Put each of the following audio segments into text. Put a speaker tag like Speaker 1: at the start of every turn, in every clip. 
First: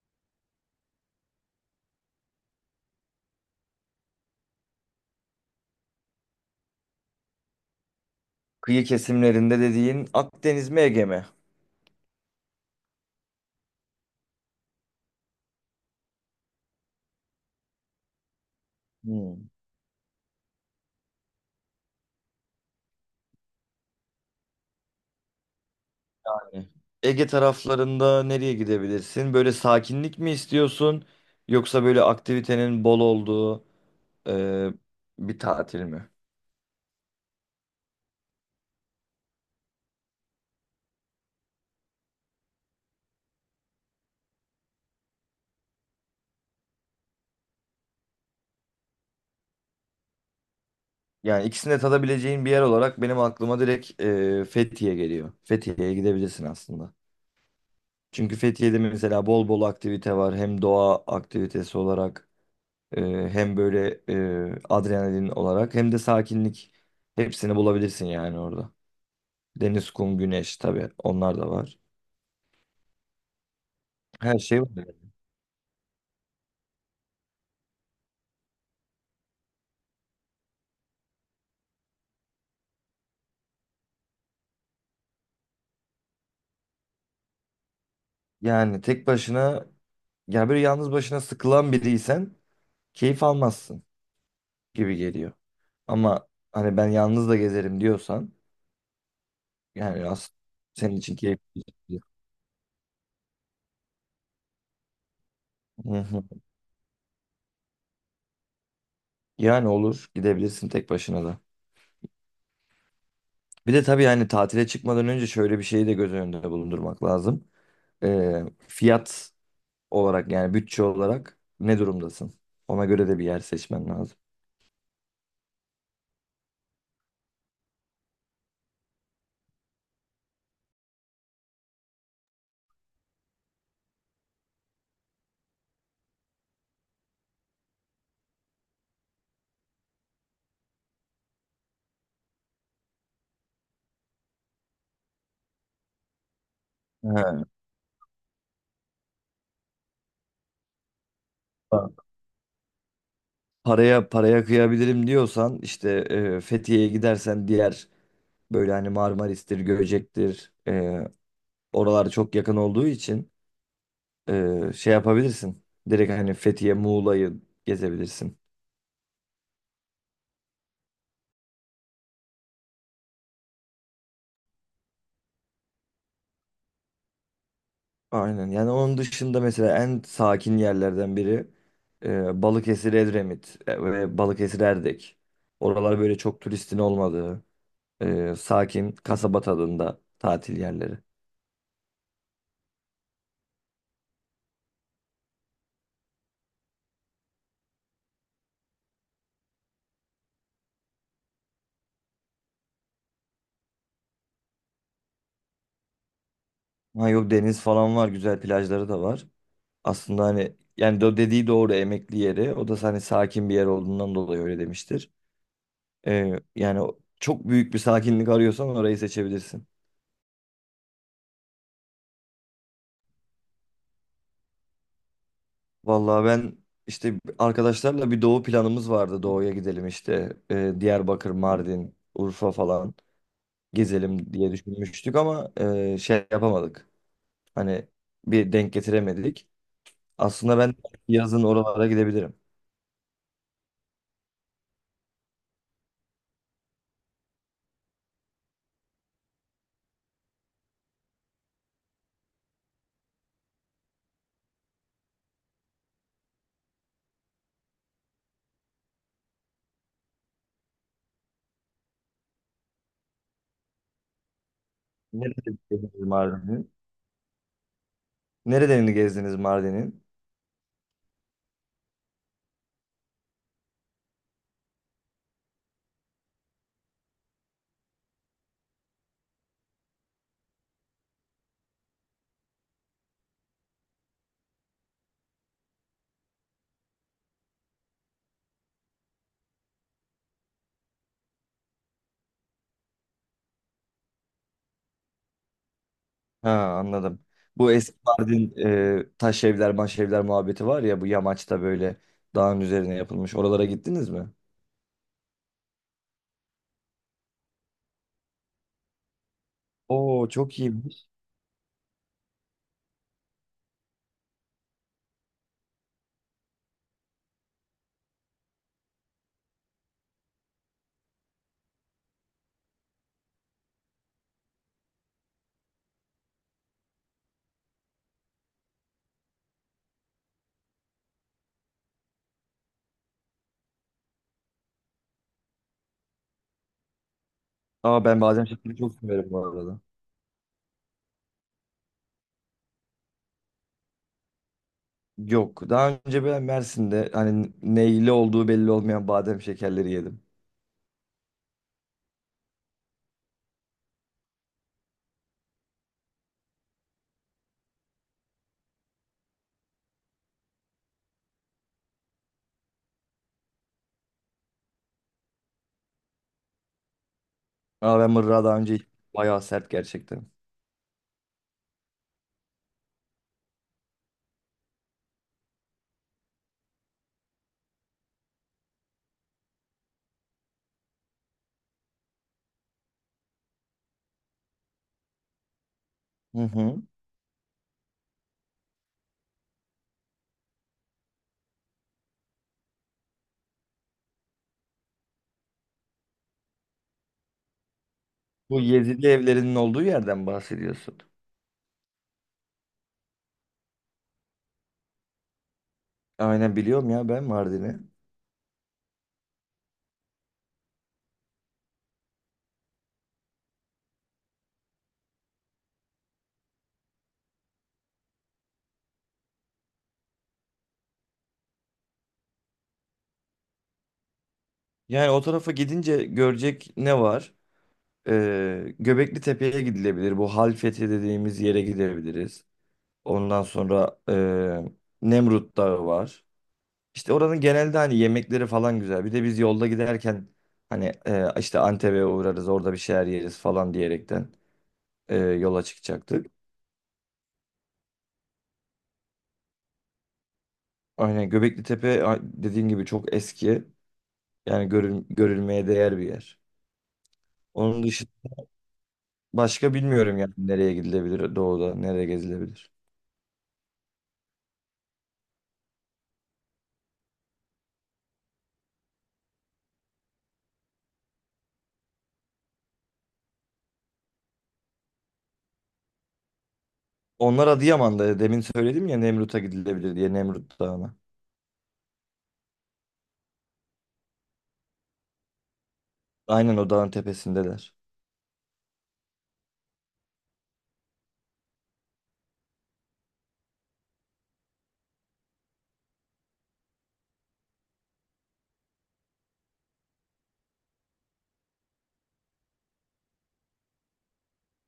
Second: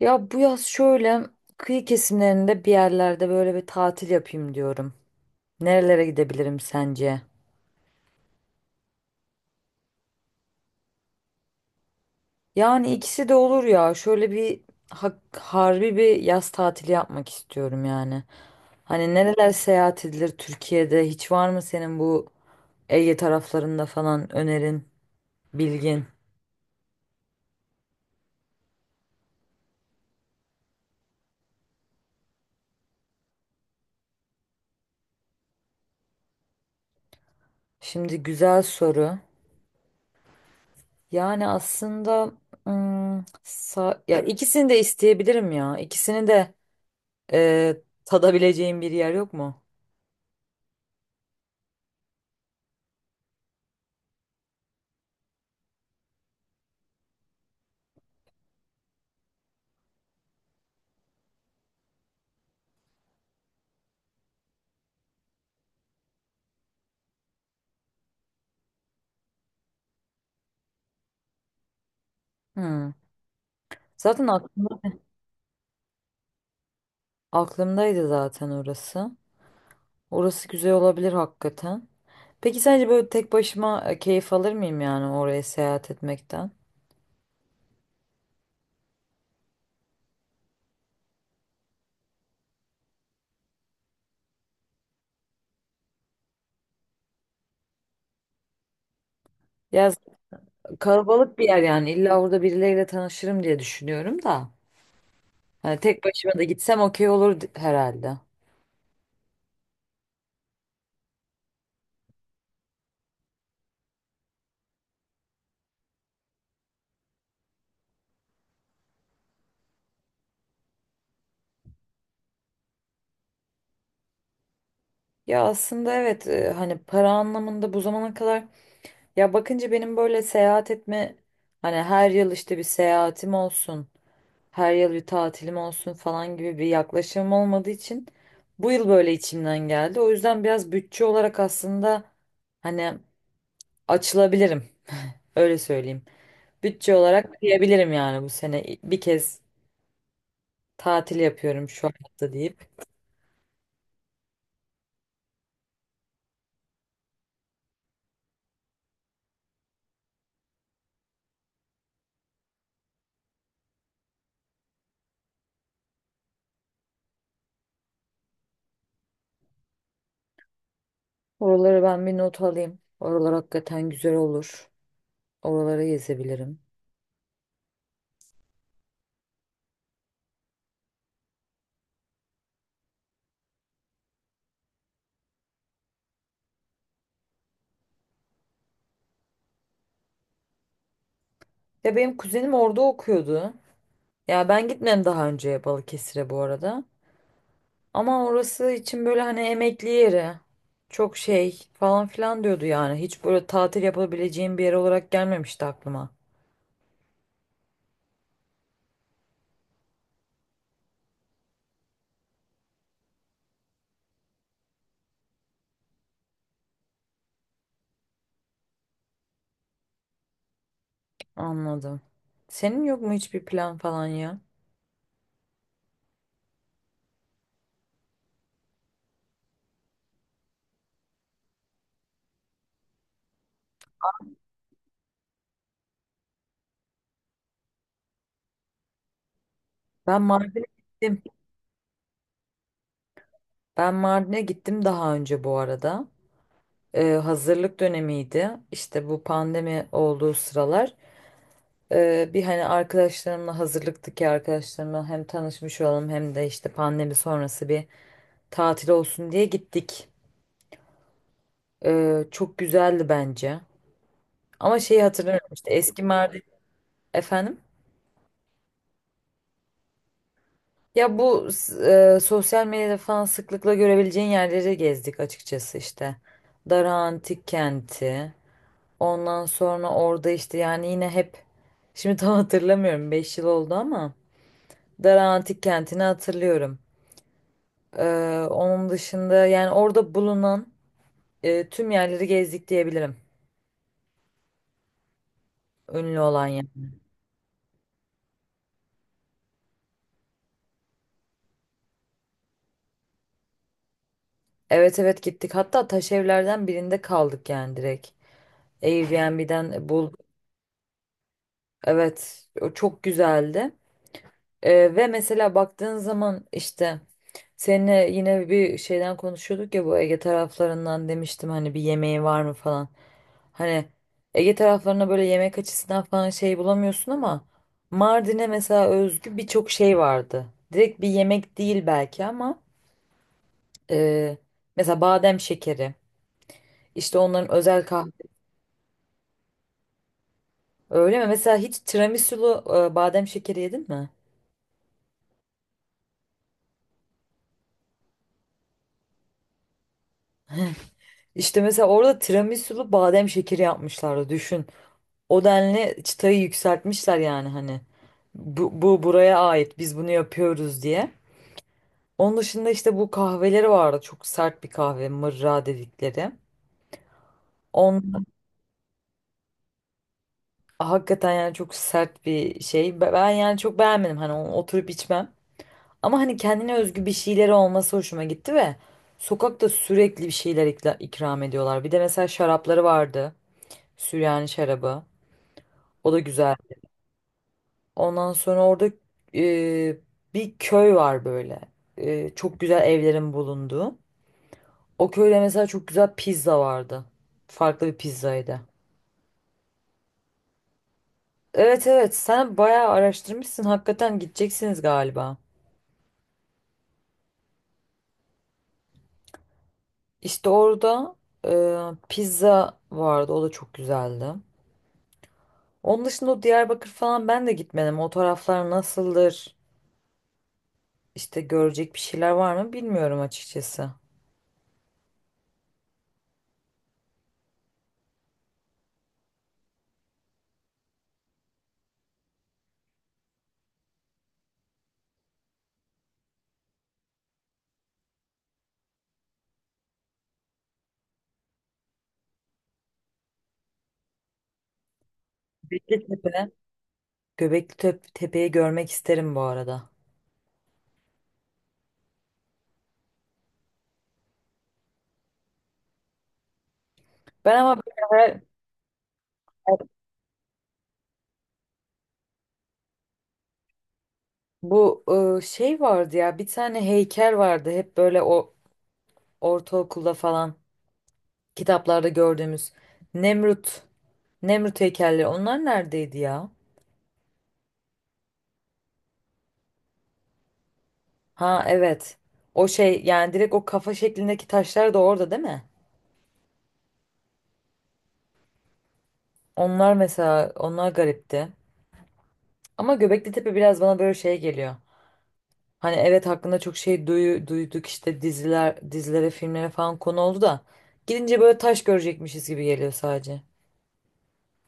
Speaker 1: Ya bu yaz şöyle kıyı kesimlerinde bir yerlerde böyle bir tatil yapayım diyorum. Nerelere gidebilirim sence?
Speaker 2: Kıyı kesimlerinde dediğin Akdeniz mi Ege mi?
Speaker 1: Yani ikisi de olur ya. Şöyle bir harbi bir yaz tatili yapmak istiyorum yani. Hani
Speaker 2: Hmm.
Speaker 1: nereler seyahat edilir Türkiye'de? Hiç var mı senin bu Ege taraflarında falan önerin, bilgin?
Speaker 2: Yani Ege taraflarında nereye gidebilirsin? Böyle sakinlik mi istiyorsun? Yoksa böyle aktivitenin bol olduğu e, bir tatil mi?
Speaker 1: Şimdi güzel soru. Yani aslında ya ikisini de isteyebilirim ya. İkisini de Ee, tadabileceğim bir yer yok mu?
Speaker 2: Yani ikisini de tadabileceğin bir yer olarak benim aklıma direkt Fethiye geliyor. Fethiye'ye gidebilirsin aslında. Çünkü Fethiye'de mesela bol bol aktivite var. Hem doğa aktivitesi olarak e, hem böyle adrenalin olarak hem de sakinlik. Hepsini bulabilirsin yani orada. Deniz, kum, güneş tabii onlar da var.
Speaker 1: Hmm. Zaten
Speaker 2: Her
Speaker 1: ak-
Speaker 2: şey var.
Speaker 1: aklımdaydı zaten orası. Orası güzel olabilir hakikaten. Peki sence böyle tek başıma keyif alır mıyım yani oraya seyahat etmekten?
Speaker 2: Yani tek başına ya böyle yalnız başına sıkılan biriysen keyif almazsın gibi geliyor. Ama hani ben yalnız da gezerim diyorsan
Speaker 1: Ya z-
Speaker 2: yani aslında senin için
Speaker 1: kalabalık bir yer
Speaker 2: keyifli.
Speaker 1: yani illa orada birileriyle tanışırım diye düşünüyorum da. Hani
Speaker 2: Hı
Speaker 1: tek
Speaker 2: hı.
Speaker 1: başıma da gitsem okey olur herhalde.
Speaker 2: Yani olur gidebilirsin tek başına da. Bir de tabii yani tatile çıkmadan önce şöyle bir şeyi de göz önünde bulundurmak lazım. Ee, Fiyat olarak yani bütçe olarak ne durumdasın? Ona göre de bir yer seçmen lazım.
Speaker 1: Ya aslında evet hani para anlamında bu zamana kadar. Ya bakınca benim böyle seyahat etme, hani her yıl işte bir seyahatim olsun, her yıl bir tatilim olsun falan gibi bir yaklaşımım olmadığı için bu yıl böyle içimden geldi. O yüzden biraz bütçe olarak aslında hani açılabilirim, öyle söyleyeyim. Bütçe olarak diyebilirim yani bu sene bir kez tatil yapıyorum şu
Speaker 2: He,
Speaker 1: hayatta deyip.
Speaker 2: paraya paraya kıyabilirim diyorsan işte Fethiye'ye gidersen diğer böyle hani Marmaris'tir, Göcek'tir, oralar çok yakın olduğu için şey yapabilirsin. Direkt hani Fethiye, Muğla'yı gezebilirsin.
Speaker 1: Oraları ben bir not alayım. Oralar hakikaten güzel olur. Oraları gezebilirim.
Speaker 2: Aynen, yani onun dışında mesela en sakin yerlerden biri Balıkesir, Edremit ve Balıkesir, Erdek. Oralar böyle çok turistin olmadığı, sakin kasaba tadında tatil yerleri.
Speaker 1: Ya benim kuzenim orada okuyordu. Ya ben gitmedim daha önce Balıkesir'e bu arada. Ama orası için böyle hani emekli yeri. Çok şey falan filan diyordu yani. Hiç böyle tatil yapabileceğim bir yer olarak gelmemişti aklıma.
Speaker 2: Ha yok, deniz falan var, güzel plajları da var. Aslında hani yani o dediği doğru, emekli yeri. O da hani sakin bir yer olduğundan dolayı öyle demiştir. Yani çok büyük bir sakinlik arıyorsan orayı seçebilirsin.
Speaker 1: Anladım. Senin yok mu hiçbir plan falan ya?
Speaker 2: Vallahi ben işte arkadaşlarla bir doğu planımız vardı. Doğuya gidelim işte Diyarbakır, Mardin, Urfa falan gezelim diye düşünmüştük ama şey yapamadık. Hani bir denk getiremedik.
Speaker 1: Ben
Speaker 2: Aslında
Speaker 1: Mardin'e
Speaker 2: ben
Speaker 1: gittim.
Speaker 2: yazın oralara gidebilirim.
Speaker 1: Ben Mardin'e gittim daha önce bu arada. Hazırlık dönemiydi. İşte bu pandemi olduğu sıralar. Bir hani hazırlıktaki arkadaşlarımla hem tanışmış olalım hem de işte pandemi sonrası bir tatil olsun diye gittik. Çok güzeldi bence. Ama şeyi
Speaker 2: Nereye
Speaker 1: hatırlıyorum işte
Speaker 2: gidebilirim
Speaker 1: eski Mardin
Speaker 2: Mardin'e?
Speaker 1: efendim.
Speaker 2: Nerelerini gezdiniz Mardin'in?
Speaker 1: Ya bu sosyal medyada falan sıklıkla görebileceğin yerleri gezdik açıkçası işte. Dara Antik Kenti. Ondan sonra orada işte yani yine hep şimdi tam hatırlamıyorum, 5 yıl oldu, ama Dara Antik Kenti'ni hatırlıyorum. Onun dışında yani orada bulunan tüm yerleri gezdik diyebilirim. Ünlü olan
Speaker 2: Ha
Speaker 1: yer.
Speaker 2: anladım. Bu eski Mardin taş evler, maş evler muhabbeti var ya, bu yamaçta böyle dağın üzerine yapılmış. Oralara gittiniz mi?
Speaker 1: Evet, evet, gittik. Hatta taş evlerden birinde kaldık yani direkt. Airbnb'den bulduk.
Speaker 2: Oo çok iyiymiş.
Speaker 1: Evet, o çok güzeldi. Ve mesela baktığın zaman işte seninle yine bir şeyden konuşuyorduk ya, bu Ege taraflarından demiştim hani bir yemeği var mı falan. Hani Ege taraflarına böyle yemek açısından falan şey bulamıyorsun, ama Mardin'e mesela özgü birçok şey vardı. Direkt bir yemek değil belki ama e, mesela badem şekeri, işte onların özel
Speaker 2: Aa
Speaker 1: kahve.
Speaker 2: ben Bademşehir'i çok severim bu arada.
Speaker 1: Öyle mi? Mesela hiç tiramisulu badem şekeri yedin mi?
Speaker 2: Yok. Daha önce ben Mersin'de hani neyli olduğu belli olmayan badem şekerleri yedim.
Speaker 1: İşte mesela orada tiramisulu badem şekeri yapmışlardı düşün. O denli çıtayı yükseltmişler yani hani. Bu buraya ait, biz bunu yapıyoruz diye. Onun dışında işte bu kahveleri vardı. Çok sert bir kahve, mırra dedikleri.
Speaker 2: Aa ben
Speaker 1: On,
Speaker 2: mırra daha önce bayağı sert gerçekten.
Speaker 1: hakikaten yani çok sert bir şey. Ben yani çok beğenmedim. Hani onu oturup içmem. Ama hani kendine özgü bir şeyleri olması hoşuma gitti ve sokakta sürekli bir şeyler ikram ediyorlar. Bir de mesela şarapları vardı. Süryani şarabı. O da
Speaker 2: Hı
Speaker 1: güzel.
Speaker 2: hı.
Speaker 1: Ondan sonra orada e, bir köy var böyle. Çok güzel evlerin bulunduğu. O köyde mesela çok güzel pizza vardı. Farklı bir pizzaydı.
Speaker 2: Bu Yezidi evlerinin olduğu yerden bahsediyorsun.
Speaker 1: Evet, evet, sen bayağı araştırmışsın. Hakikaten gideceksiniz galiba.
Speaker 2: Aynen biliyorum ya ben Mardin'i.
Speaker 1: İşte orada pizza vardı. O da çok güzeldi. Onun dışında o Diyarbakır falan ben de gitmedim. O taraflar nasıldır? İşte görecek bir şeyler var mı bilmiyorum açıkçası.
Speaker 2: Yani o tarafa gidince görecek ne var? Göbekli Tepe'ye gidilebilir. Bu Halfeti dediğimiz yere gidebiliriz. Ondan sonra Nemrut Dağı var. İşte oranın genelde hani yemekleri falan güzel. Bir de biz yolda giderken hani işte Antep'e uğrarız orada bir şeyler yeriz falan diyerekten yola
Speaker 1: Göbekli
Speaker 2: çıkacaktık.
Speaker 1: Tepe. Tepe'yi görmek isterim bu arada.
Speaker 2: Aynen, Göbekli Tepe, dediğim gibi çok eski. Yani görülmeye değer bir yer.
Speaker 1: Ben ama
Speaker 2: Onun
Speaker 1: böyle
Speaker 2: dışı başka bilmiyorum yani nereye gidilebilir doğuda, nereye gezilebilir.
Speaker 1: bu şey vardı ya, bir tane heykel vardı hep böyle, o ortaokulda falan kitaplarda gördüğümüz Nemrut Nemrut heykelleri, onlar neredeydi ya?
Speaker 2: Onlar Adıyaman'da. Demin söyledim ya Nemrut'a gidilebilir diye, Nemrut Dağı'na.
Speaker 1: Ha, evet. O şey yani direkt o kafa şeklindeki taşlar da orada değil mi?
Speaker 2: Aynen, o dağın tepesindeler.
Speaker 1: Onlar mesela, onlar garipti. Ama Göbekli Tepe biraz bana böyle şey geliyor. Hani evet hakkında çok şey duyduk, işte diziler, dizilere, filmlere falan konu oldu da gidince böyle taş görecekmişiz gibi geliyor sadece.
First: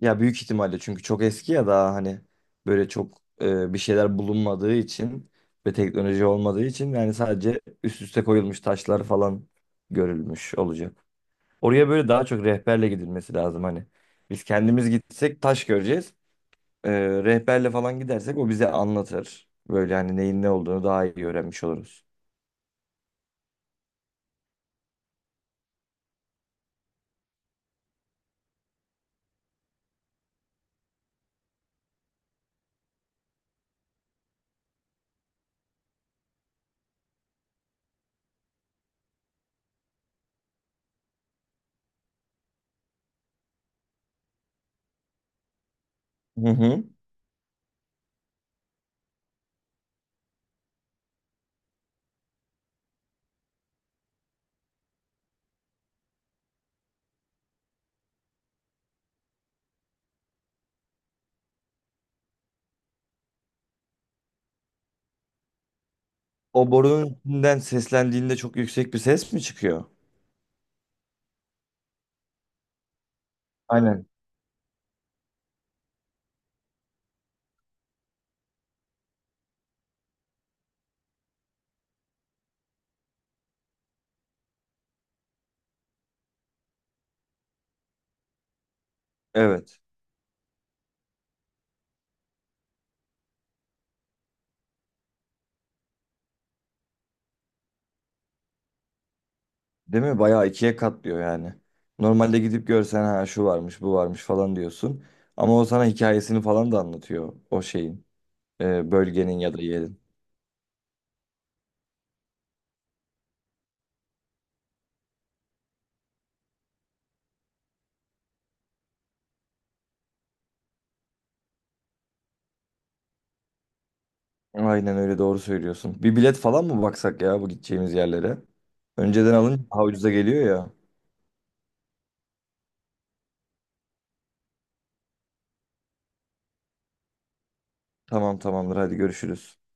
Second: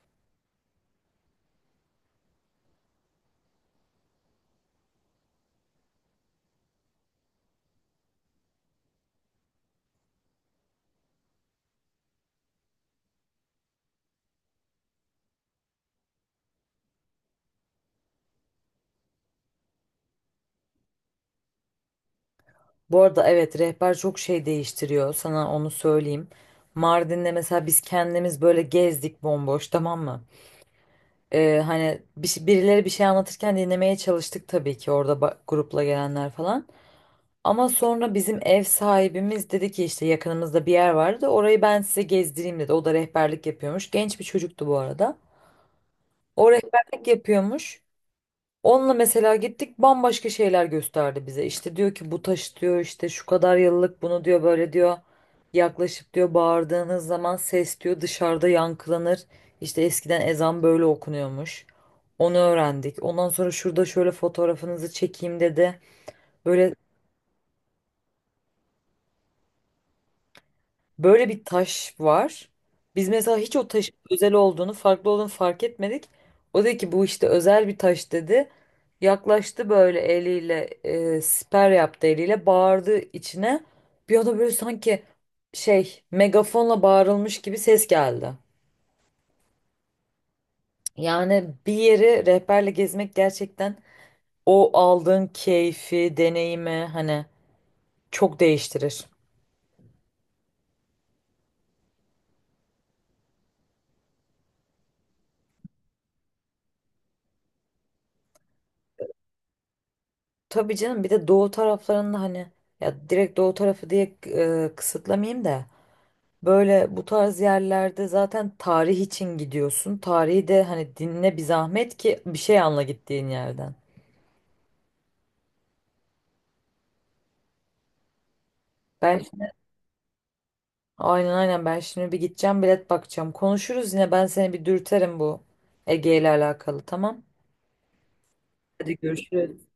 Speaker 2: Ya büyük ihtimalle çünkü çok eski ya, daha hani böyle çok bir şeyler bulunmadığı için ve teknoloji olmadığı için yani sadece üst üste koyulmuş taşlar falan görülmüş olacak. Oraya böyle daha çok rehberle gidilmesi lazım hani. Biz kendimiz gitsek taş göreceğiz. E, Rehberle falan gidersek o bize anlatır. Böyle hani neyin ne olduğunu daha iyi öğrenmiş oluruz.
Speaker 1: Bu arada evet, rehber çok şey değiştiriyor, sana onu söyleyeyim. Mardin'de mesela biz kendimiz böyle gezdik bomboş, tamam mı? Hani birileri bir şey anlatırken dinlemeye çalıştık tabii ki orada, grupla gelenler falan. Ama sonra bizim ev sahibimiz dedi ki işte yakınımızda bir yer vardı, orayı ben size gezdireyim dedi. O da rehberlik yapıyormuş. Genç bir çocuktu bu arada.
Speaker 2: Hı
Speaker 1: O
Speaker 2: hı.
Speaker 1: rehberlik yapıyormuş. Onunla mesela gittik, bambaşka şeyler gösterdi bize. İşte diyor ki bu taş diyor işte şu kadar yıllık, bunu diyor böyle diyor. Yaklaşıp diyor bağırdığınız zaman ses diyor dışarıda yankılanır. İşte eskiden ezan böyle okunuyormuş. Onu öğrendik. Ondan sonra şurada şöyle fotoğrafınızı çekeyim dedi.
Speaker 2: O
Speaker 1: Böyle
Speaker 2: borunun içinden seslendiğinde çok yüksek bir ses mi çıkıyor?
Speaker 1: Böyle bir taş var. Biz mesela hiç o taşın
Speaker 2: Aynen.
Speaker 1: özel olduğunu, farklı olduğunu fark etmedik. O dedi ki bu işte özel bir taş dedi. Yaklaştı böyle eliyle, siper yaptı eliyle, bağırdı içine. Bir anda böyle sanki şey, megafonla bağırılmış gibi ses geldi.
Speaker 2: Evet.
Speaker 1: Yani bir yeri rehberle gezmek gerçekten o aldığın keyfi, deneyimi hani çok değiştirir.
Speaker 2: Değil mi? Bayağı ikiye katlıyor yani. Normalde gidip görsen ha şu varmış, bu varmış falan diyorsun. Ama o sana hikayesini falan da anlatıyor o şeyin, bölgenin ya da yerin.
Speaker 1: Tabii canım, bir de doğu taraflarında hani, ya direkt doğu tarafı diye kısıtlamayayım da, böyle bu tarz yerlerde zaten tarih için gidiyorsun. Tarihi de hani dinle bir zahmet ki bir şey anla gittiğin yerden.
Speaker 2: Aynen öyle, doğru söylüyorsun. Bir bilet falan mı baksak ya, bu gideceğimiz yerlere?
Speaker 1: Ben
Speaker 2: Önceden alınca daha ucuza geliyor ya.
Speaker 1: aynen, ben şimdi bir gideceğim, bilet bakacağım. Konuşuruz yine, ben seni bir dürterim bu Ege ile alakalı, tamam.
Speaker 2: Tamam, tamamdır, hadi
Speaker 1: Hadi
Speaker 2: görüşürüz.
Speaker 1: görüşürüz.